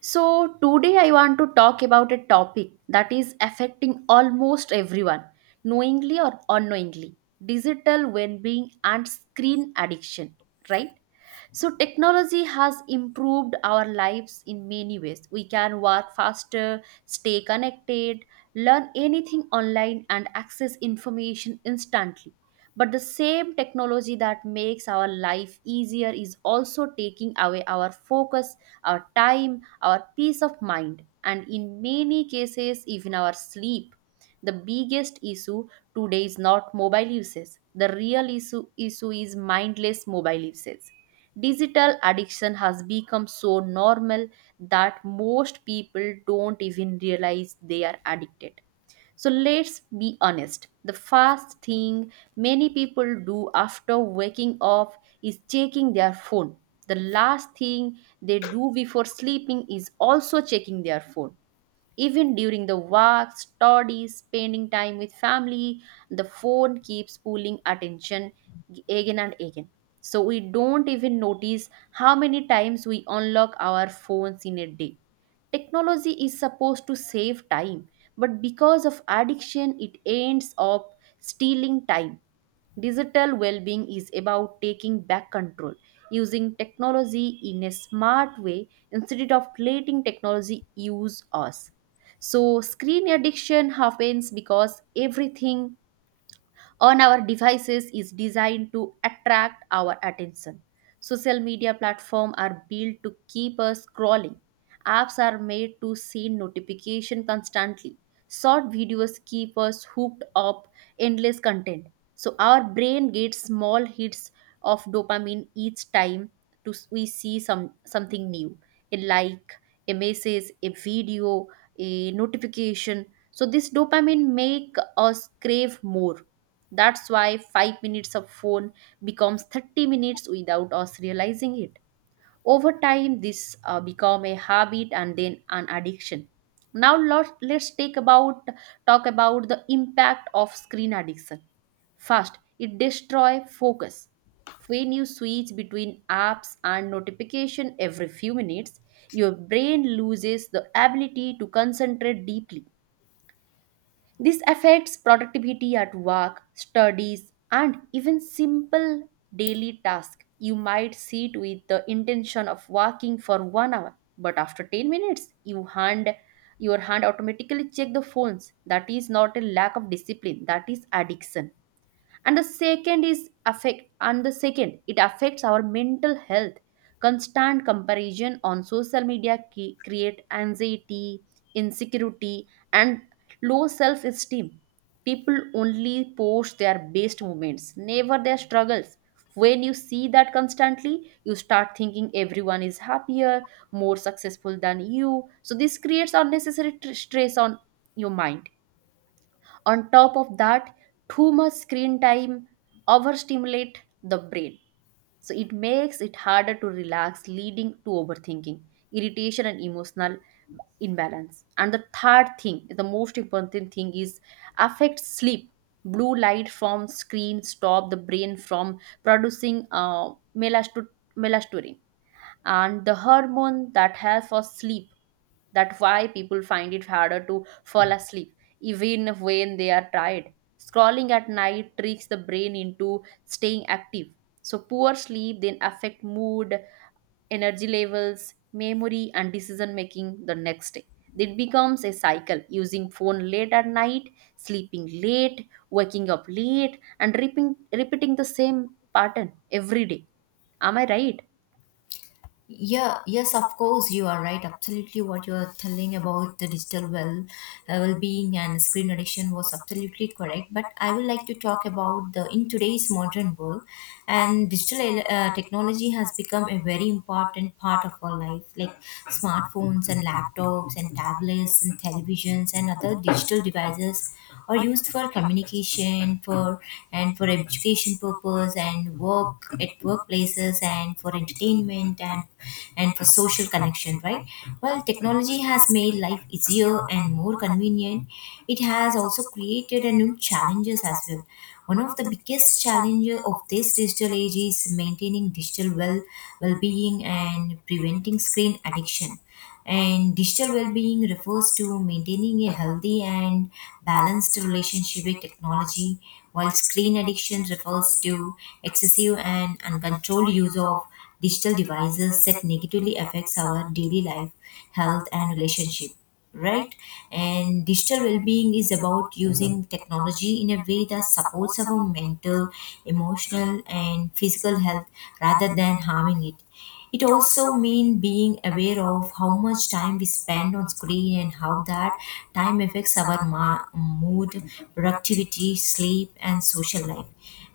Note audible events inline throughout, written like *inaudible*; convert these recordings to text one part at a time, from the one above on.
So, today I want to talk about a topic that is affecting almost everyone, knowingly or unknowingly digital well being and screen addiction, right? So, technology has improved our lives in many ways. We can work faster, stay connected, learn anything online, and access information instantly. But the same technology that makes our life easier is also taking away our focus our time, our peace of mind, and in many cases, even our sleep. The biggest issue today is not mobile uses. The real issue is mindless mobile usage. Digital addiction has become so normal that most people don't even realize they are addicted. So let's be honest. The first thing many people do after waking up is checking their phone. The last thing they do before sleeping is also checking their phone. Even during the walks, studies, spending time with family, the phone keeps pulling attention again and again. So we don't even notice how many times we unlock our phones in a day. Technology is supposed to save time, but because of addiction, it ends up stealing time. Digital well being is about taking back control, using technology in a smart way instead of letting technology use us. So, screen addiction happens because everything on our devices is designed to attract our attention. Social media platforms are built to keep us scrolling. Apps are made to send notification constantly. Short videos keep us hooked up endless content. So our brain gets small hits of dopamine each time to we see something new, a like, a message, a video, a notification. So this dopamine make us crave more, that's why 5 minutes of phone becomes 30 minutes without us realizing it. Over time, this become a habit and then an addiction. Now lot- let's take about talk about the impact of screen addiction. First, it destroy focus. When you switch between apps and notification every few minutes, your brain loses the ability to concentrate deeply. This affects productivity at work, studies, and even simple daily tasks. You might sit with the intention of working for 1 hour, but after 10 minutes, your hand automatically check the phones. That is not a lack of discipline, that is addiction. And the second it affects our mental health. Constant comparison on social media create anxiety, insecurity, and low self esteem. People only post their best moments, never their struggles. When you see that constantly, you start thinking everyone is happier, more successful than you. So this creates unnecessary stress on your mind. On top of that, too much screen time overstimulate the brain, so it makes it harder to relax, leading to overthinking, irritation, and emotional imbalance. And the third thing, the most important thing is affects sleep. Blue light from screen stop the brain from producing melatonin and the hormone that helps for sleep. That's why people find it harder to fall asleep even when they are tired. Scrolling at night tricks the brain into staying active. So poor sleep then affect mood, energy levels, memory, and decision making the next day. It becomes a cycle, using phone late at night, sleeping late, waking up late, and repeating the same pattern every day. Am I right? Yeah, yes, of course, you are right. Absolutely, what you are telling about the digital well-being and screen addiction was absolutely correct. But I would like to talk about the in today's modern world, and digital technology has become a very important part of our life, like smartphones and laptops and tablets and televisions and other digital devices are used for communication, for education purpose and work at workplaces and for entertainment and for social connection, right? Well, technology has made life easier and more convenient, it has also created a new challenges as well. One of the biggest challenges of this digital age is maintaining digital well being and preventing screen addiction, and digital well being refers to maintaining a healthy and balanced relationship with technology, while screen addiction refers to excessive and uncontrolled use of digital devices that negatively affects our daily life, health, and relationship, right? And digital well-being is about using technology in a way that supports our mental, emotional, and physical health rather than harming it. It also means being aware of how much time we spend on screen and how that time affects our mood, productivity, sleep, and social life.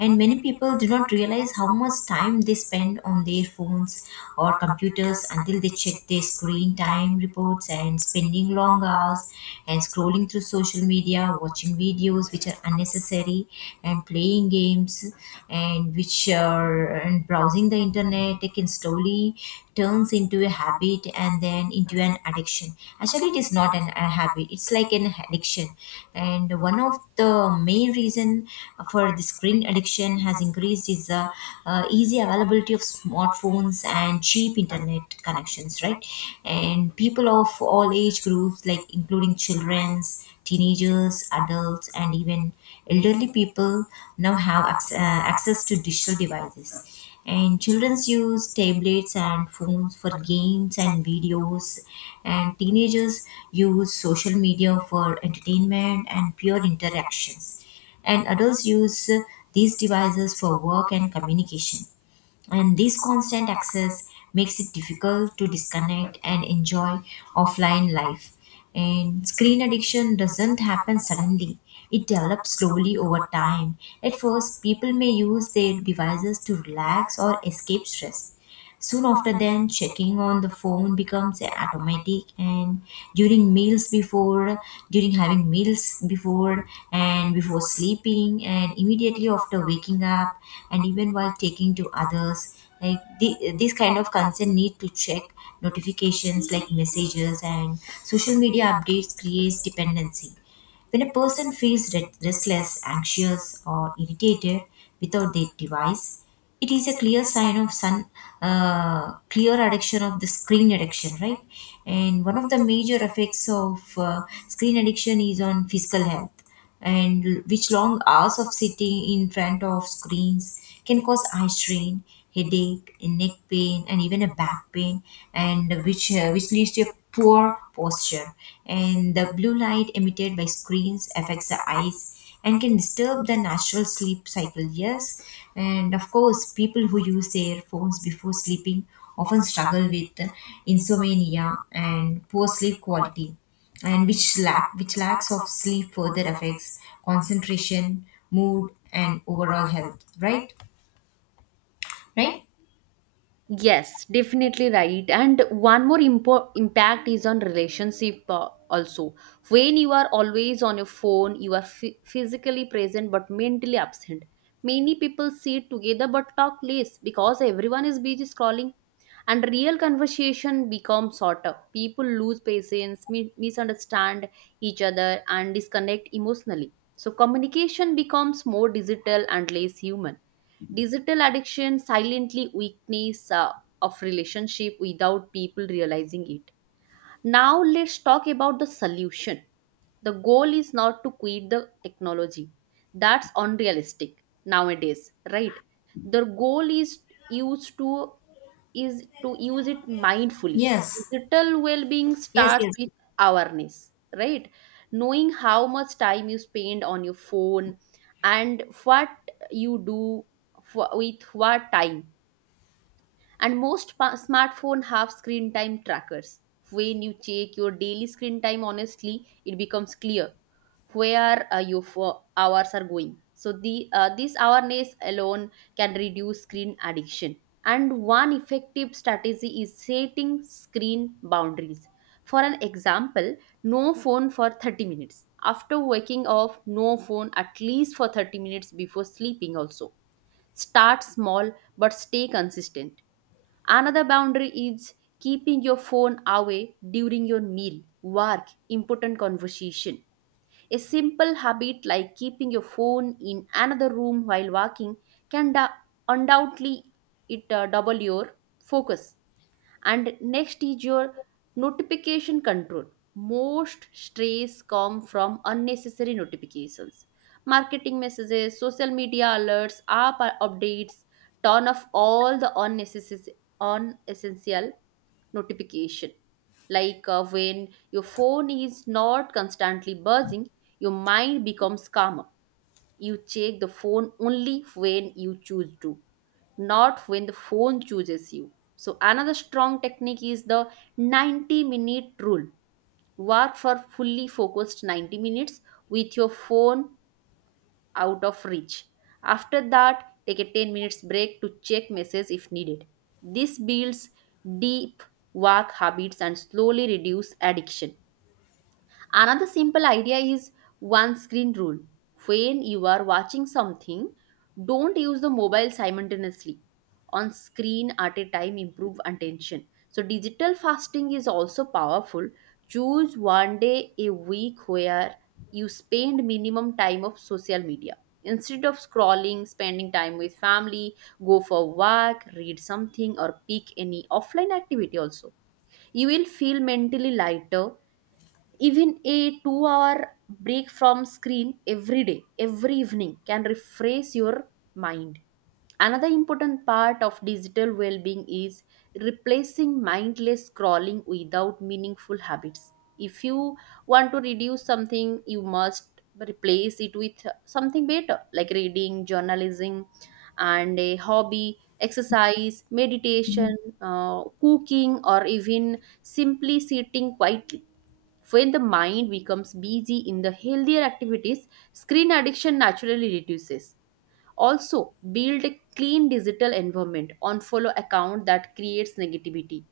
And many people do not realize how much time they spend on their phones or computers until they check their screen time reports, and spending long hours and scrolling through social media, watching videos which are unnecessary, and playing games, and which are, and browsing the internet taken slowly turns into a habit and then into an addiction. Actually it is not a habit, it's like an addiction. And one of the main reason for the screen addiction has increased is the easy availability of smartphones and cheap internet connections, right? And people of all age groups like including children's, teenagers, adults, and even elderly people now have access to digital devices, and children use tablets and phones for games and videos, and teenagers use social media for entertainment and pure interactions, and adults use these devices for work and communication. And this constant access makes it difficult to disconnect and enjoy offline life. And screen addiction doesn't happen suddenly, it develops slowly over time. At first people may use their devices to relax or escape stress. Soon after then, checking on the phone becomes automatic, and during meals before, during having meals before, and before sleeping, and immediately after waking up, and even while taking to others, like this kind of concern need to check notifications like messages and social media updates creates dependency. When a person feels restless, anxious, or irritated without their device, it is a clear sign of clear addiction of the screen addiction, right? And one of the major effects of screen addiction is on physical health, and l- which long hours of sitting in front of screens can cause eye strain, headache, and neck pain, and even a back pain, and which leads to a poor posture. And the blue light emitted by screens affects the eyes and can disturb the natural sleep cycle, yes. And of course people who use their phones before sleeping often struggle with insomnia and poor sleep quality, and which lacks of sleep further affects concentration, mood, and overall health, right? Right? Yes, definitely right. And one more impact is on relationship also. When you are always on your phone, you are physically present but mentally absent. Many people sit together but talk less because everyone is busy scrolling and real conversation becomes shorter. People lose patience, misunderstand each other and disconnect emotionally. So communication becomes more digital and less human. Digital addiction silently weakness of relationship without people realizing it. Now let's talk about the solution. The goal is not to quit the technology. That's unrealistic nowadays, right? The goal is used to is to use it mindfully. Yes. Digital well-being Yes. starts Yes. with awareness, right? Knowing how much time you spend on your phone and what you do for, with what time. And smartphone have screen time trackers. When you check your daily screen time honestly, it becomes clear where your hours are going. So the this awareness alone can reduce screen addiction. And one effective strategy is setting screen boundaries. For an example, no phone for 30 minutes after waking up, no phone at least for 30 minutes before sleeping also. Start small but stay consistent. Another boundary is keeping your phone away during your meal, work, important conversation. A simple habit like keeping your phone in another room while walking can undoubtedly it double your focus. And next is your notification control. Most stress come from unnecessary notifications, marketing messages, social media alerts, app updates. Turn off all the unnecessary unessential notification. When your phone is not constantly buzzing, your mind becomes calmer. You check the phone only when you choose to, not when the phone chooses you. So, another strong technique is the 90-minute rule. Work for fully focused 90 minutes with your phone out of reach. After that, take a 10 minutes break to check messages if needed. This builds deep work habits and slowly reduce addiction. Another simple idea is one screen rule. When you are watching something, don't use the mobile simultaneously. On screen at a time improve attention. So digital fasting is also powerful. Choose one day a week where you spend minimum time of social media. Instead of scrolling, spending time with family, go for walk, read something or pick any offline activity also. You will feel mentally lighter. Even a 2 hour break from screen every day, every evening can refresh your mind. Another important part of digital well being is replacing mindless scrolling without meaningful habits. If you want to reduce something, you must replace it with something better, like reading, journalism, and a hobby, exercise, meditation, cooking, or even simply sitting quietly. When the mind becomes busy in the healthier activities, screen addiction naturally reduces. Also, build a clean digital environment, unfollow account that creates negativity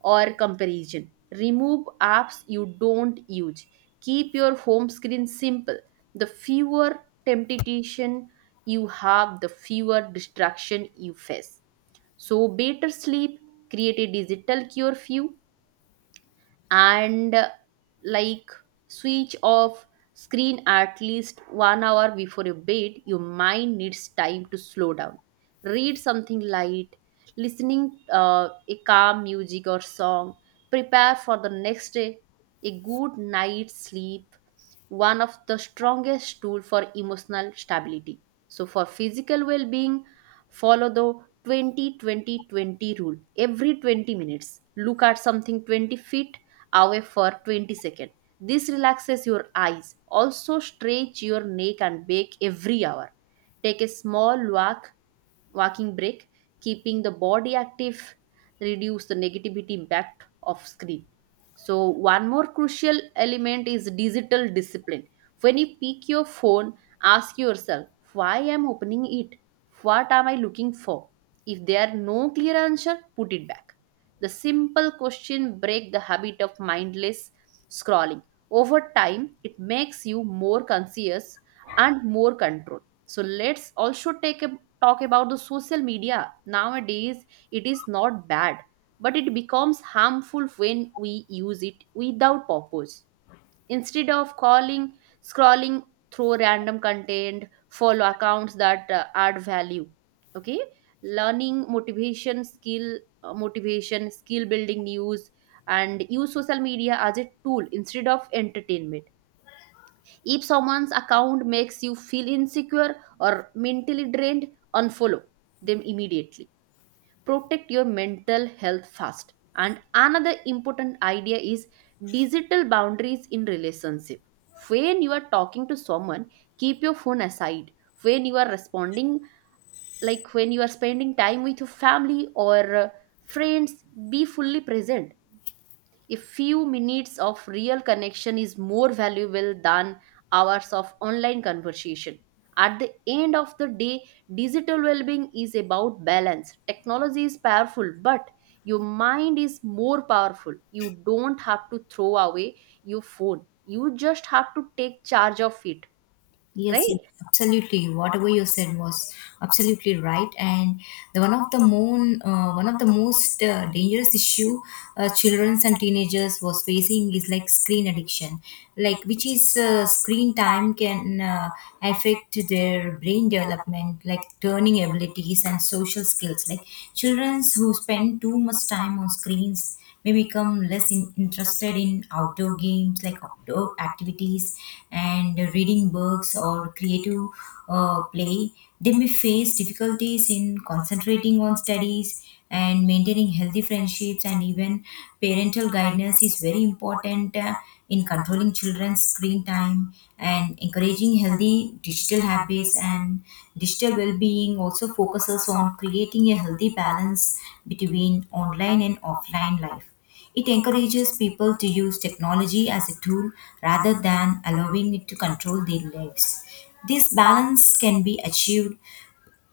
or comparison. Remove apps you don't use. Keep your home screen simple. The fewer temptation you have, the fewer distraction you face. So better sleep, create a digital curfew and like switch off screen at least 1 hour before your bed. Your mind needs time to slow down, read something light, listening a calm music or song, prepare for the next day. A good night's sleep, one of the strongest tool for emotional stability. So for physical well-being, follow the 20-20-20 rule. Every 20 minutes, look at something 20 feet away for 20 seconds. This relaxes your eyes. Also, stretch your neck and back every hour. Take a small walking break, keeping the body active, reduce the negativity impact of screen. So one more crucial element is digital discipline. When you pick your phone, ask yourself, why I'm opening it? What am I looking for? If there are no clear answer, put it back. The simple question break the habit of mindless scrolling. Over time, it makes you more conscious and more controlled. So let's also take a talk about the social media. Nowadays, it is not bad, but it becomes harmful when we use it without purpose. Instead of calling, scrolling through random content, follow accounts that add value, okay, learning, motivation, skill building, news, and use social media as a tool instead of entertainment. If someone's account makes you feel insecure or mentally drained, unfollow them immediately. Protect your mental health first. And another important idea is digital boundaries in relationship. When you are talking to someone, keep your phone aside. When you are responding, like when you are spending time with your family or friends, be fully present. A few minutes of real connection is more valuable than hours of online conversation. At the end of the day, digital well being is about balance. Technology is powerful, but your mind is more powerful. You don't have to throw away your phone, you just have to take charge of it, Yes, yes, right? absolutely. Whatever you said was absolutely right. And the one of the moon, one of the most dangerous issue children and teenagers was facing is like screen addiction, like which is screen time can affect their brain development, like learning abilities and social skills. Like children who spend too much time on screens may become less interested in outdoor games, like outdoor activities and reading books or creative play. They may face difficulties in concentrating on studies and maintaining healthy friendships, and even parental guidance is very important. In controlling children's screen time and encouraging healthy digital habits, and digital well-being also focuses on creating a healthy balance between online and offline life. It encourages people to use technology as a tool rather than allowing it to control their lives. This balance can be achieved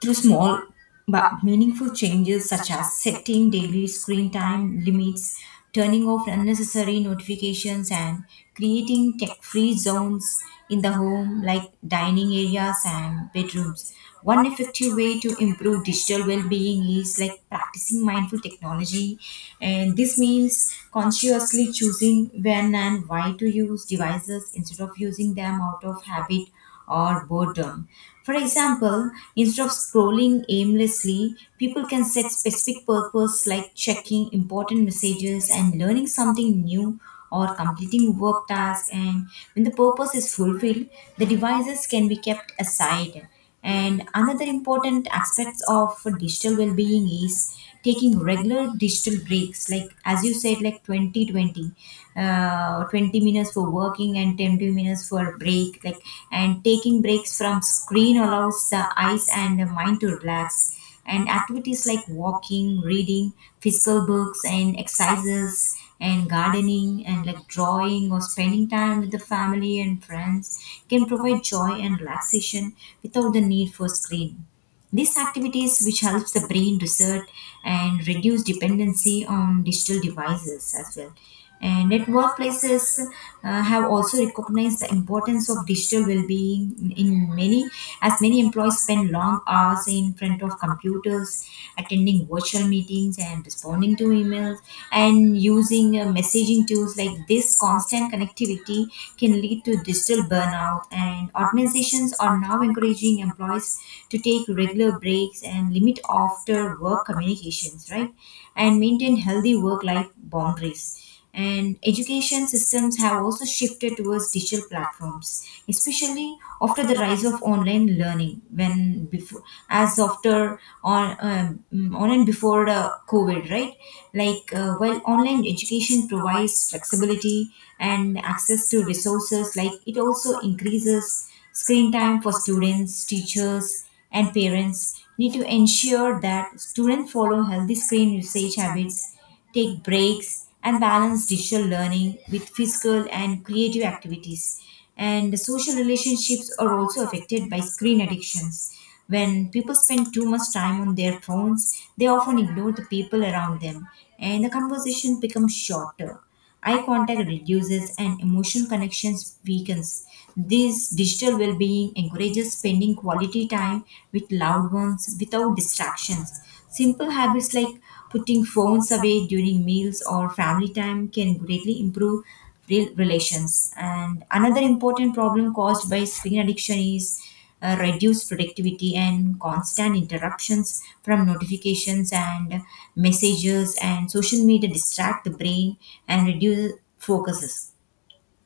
through small but meaningful changes such as setting daily screen time limits, turning off unnecessary notifications, and creating tech free zones in the home like dining areas and bedrooms. One effective way to improve digital well being is like practicing mindful technology, and this means consciously choosing when and why to use devices instead of using them out of habit or boredom. For example, instead of scrolling aimlessly, people can set specific purpose like checking important messages and learning something new or completing work tasks, and when the purpose is fulfilled, the devices can be kept aside. And another important aspect of digital well-being is taking regular digital breaks. Like as you said, like 20-20, 20, 20 minutes for working and 10 minutes for break. Like, and taking breaks from screen allows the eyes and the mind to relax. And activities like walking, reading, physical books, and exercises, and gardening, and like drawing or spending time with the family and friends can provide joy and relaxation without the need for screen. These activities, which helps the brain reset and reduce dependency on digital devices as well. And at workplaces have also recognized the importance of digital well-being in many, as many employees spend long hours in front of computers, attending virtual meetings and responding to emails, and using messaging tools like this. Constant connectivity can lead to digital burnout, and organizations are now encouraging employees to take regular breaks and limit after work communications, right? And maintain healthy work life boundaries. And education systems have also shifted towards digital platforms, especially after the rise of online learning. When before, as after on and before the COVID, right? Like while online education provides flexibility and access to resources, like it also increases screen time for students. Teachers and parents need to ensure that students follow healthy screen usage habits, take breaks, and balance digital learning with physical and creative activities. And social relationships are also affected by screen addictions. When people spend too much time on their phones, they often ignore the people around them, and the conversation becomes shorter. Eye contact reduces and emotional connections weakens. This digital well-being encourages spending quality time with loved ones without distractions. Simple habits like putting phones away during meals or family time can greatly improve real relations. And another important problem caused by screen addiction is reduced productivity, and constant interruptions from notifications and messages and social media distract the brain and reduce focuses.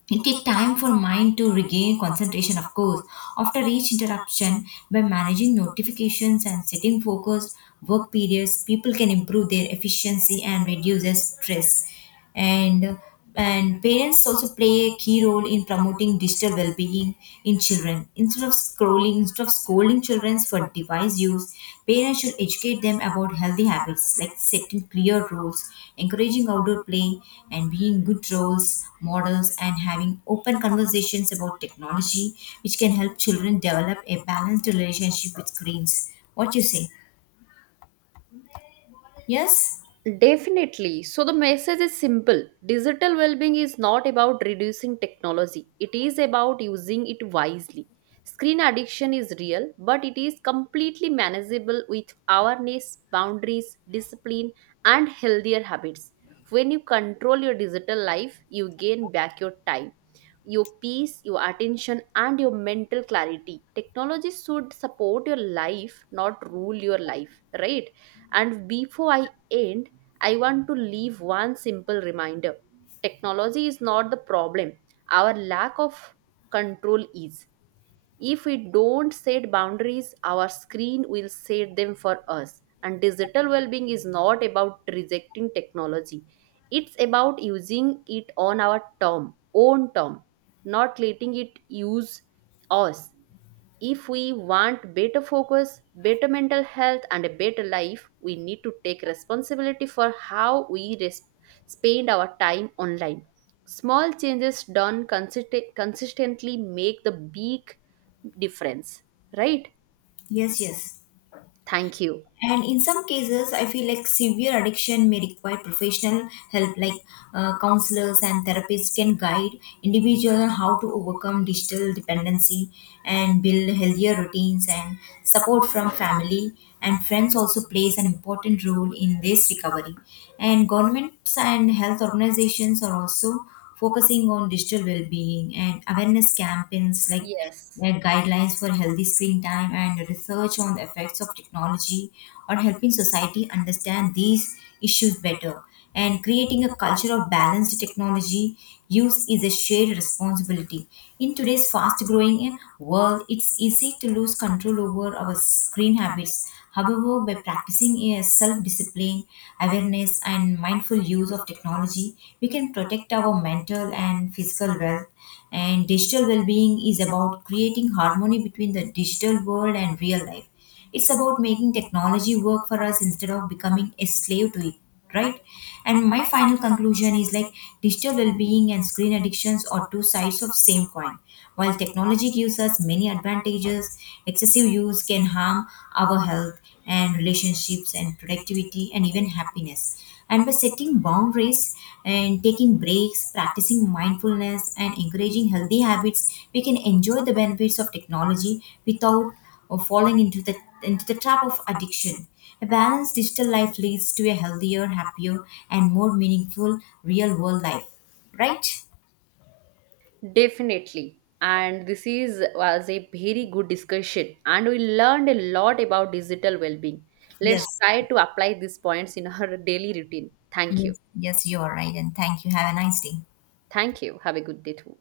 It takes time for mind to regain concentration, of course, after each interruption. By managing notifications and setting focused work periods, people can improve their efficiency and reduce their stress. and and parents also play a key role in promoting digital well-being in children. Instead of scolding children for device use, parents should educate them about healthy habits like setting clear rules, encouraging outdoor play, and being good roles models, and having open conversations about technology, which can help children develop a balanced relationship with screens. What you say? Yes, Definitely. So the message is simple. Digital well-being is not about reducing technology. It is about using it wisely. Screen addiction is real, but it is completely manageable with awareness, boundaries, discipline, and healthier habits. When you control your digital life, you gain back your time, your peace, your attention, and your mental clarity. Technology should support your life, not rule your life, right? And before I end, I want to leave one simple reminder. Technology is not the problem, our lack of control is. If we don't set boundaries, our screen will set them for us. And digital well being is not about rejecting technology, it's about using it on our term, own term, not letting it use us. If we want better focus, better mental health, and a better life, we need to take responsibility for how we spend our time online. Small changes done consistently make the big difference, right? yes, yes. Thank you. And in some cases, I feel like severe addiction may require professional help, like counselors and therapists can guide individuals on how to overcome digital dependency and build healthier routines. And support from family and friends also plays an important role in this recovery. And governments and health organizations are also focusing on digital well-being and awareness campaigns like Yes, like guidelines for healthy screen time, and research on the effects of technology are helping society understand these issues better. And creating a culture of balanced technology use is a shared responsibility. In today's fast growing world, it's easy to lose control over our screen habits. However, by practicing a self discipline, awareness, and mindful use of technology, we can protect our mental and physical well. And digital well being is about creating harmony between the digital world and real life. It's about making technology work for us instead of becoming a slave to it, right? And my final conclusion is like digital well-being and screen addictions are two sides of same coin. While technology gives us many advantages, excessive use can harm our health and relationships and productivity and even happiness. And by setting boundaries and taking breaks, practicing mindfulness, and encouraging healthy habits, we can enjoy the benefits of technology without or falling into the trap of addiction. A balanced digital life leads to a healthier, happier, and more meaningful real world life. Right? definitely. And this is was a very good discussion, and we learned a lot about digital well-being. Let's Yes. try to apply these points in our *laughs* daily routine. Thank you. Yes, yes, you are right. And thank you. Have a nice day. Thank you. Have a good day too.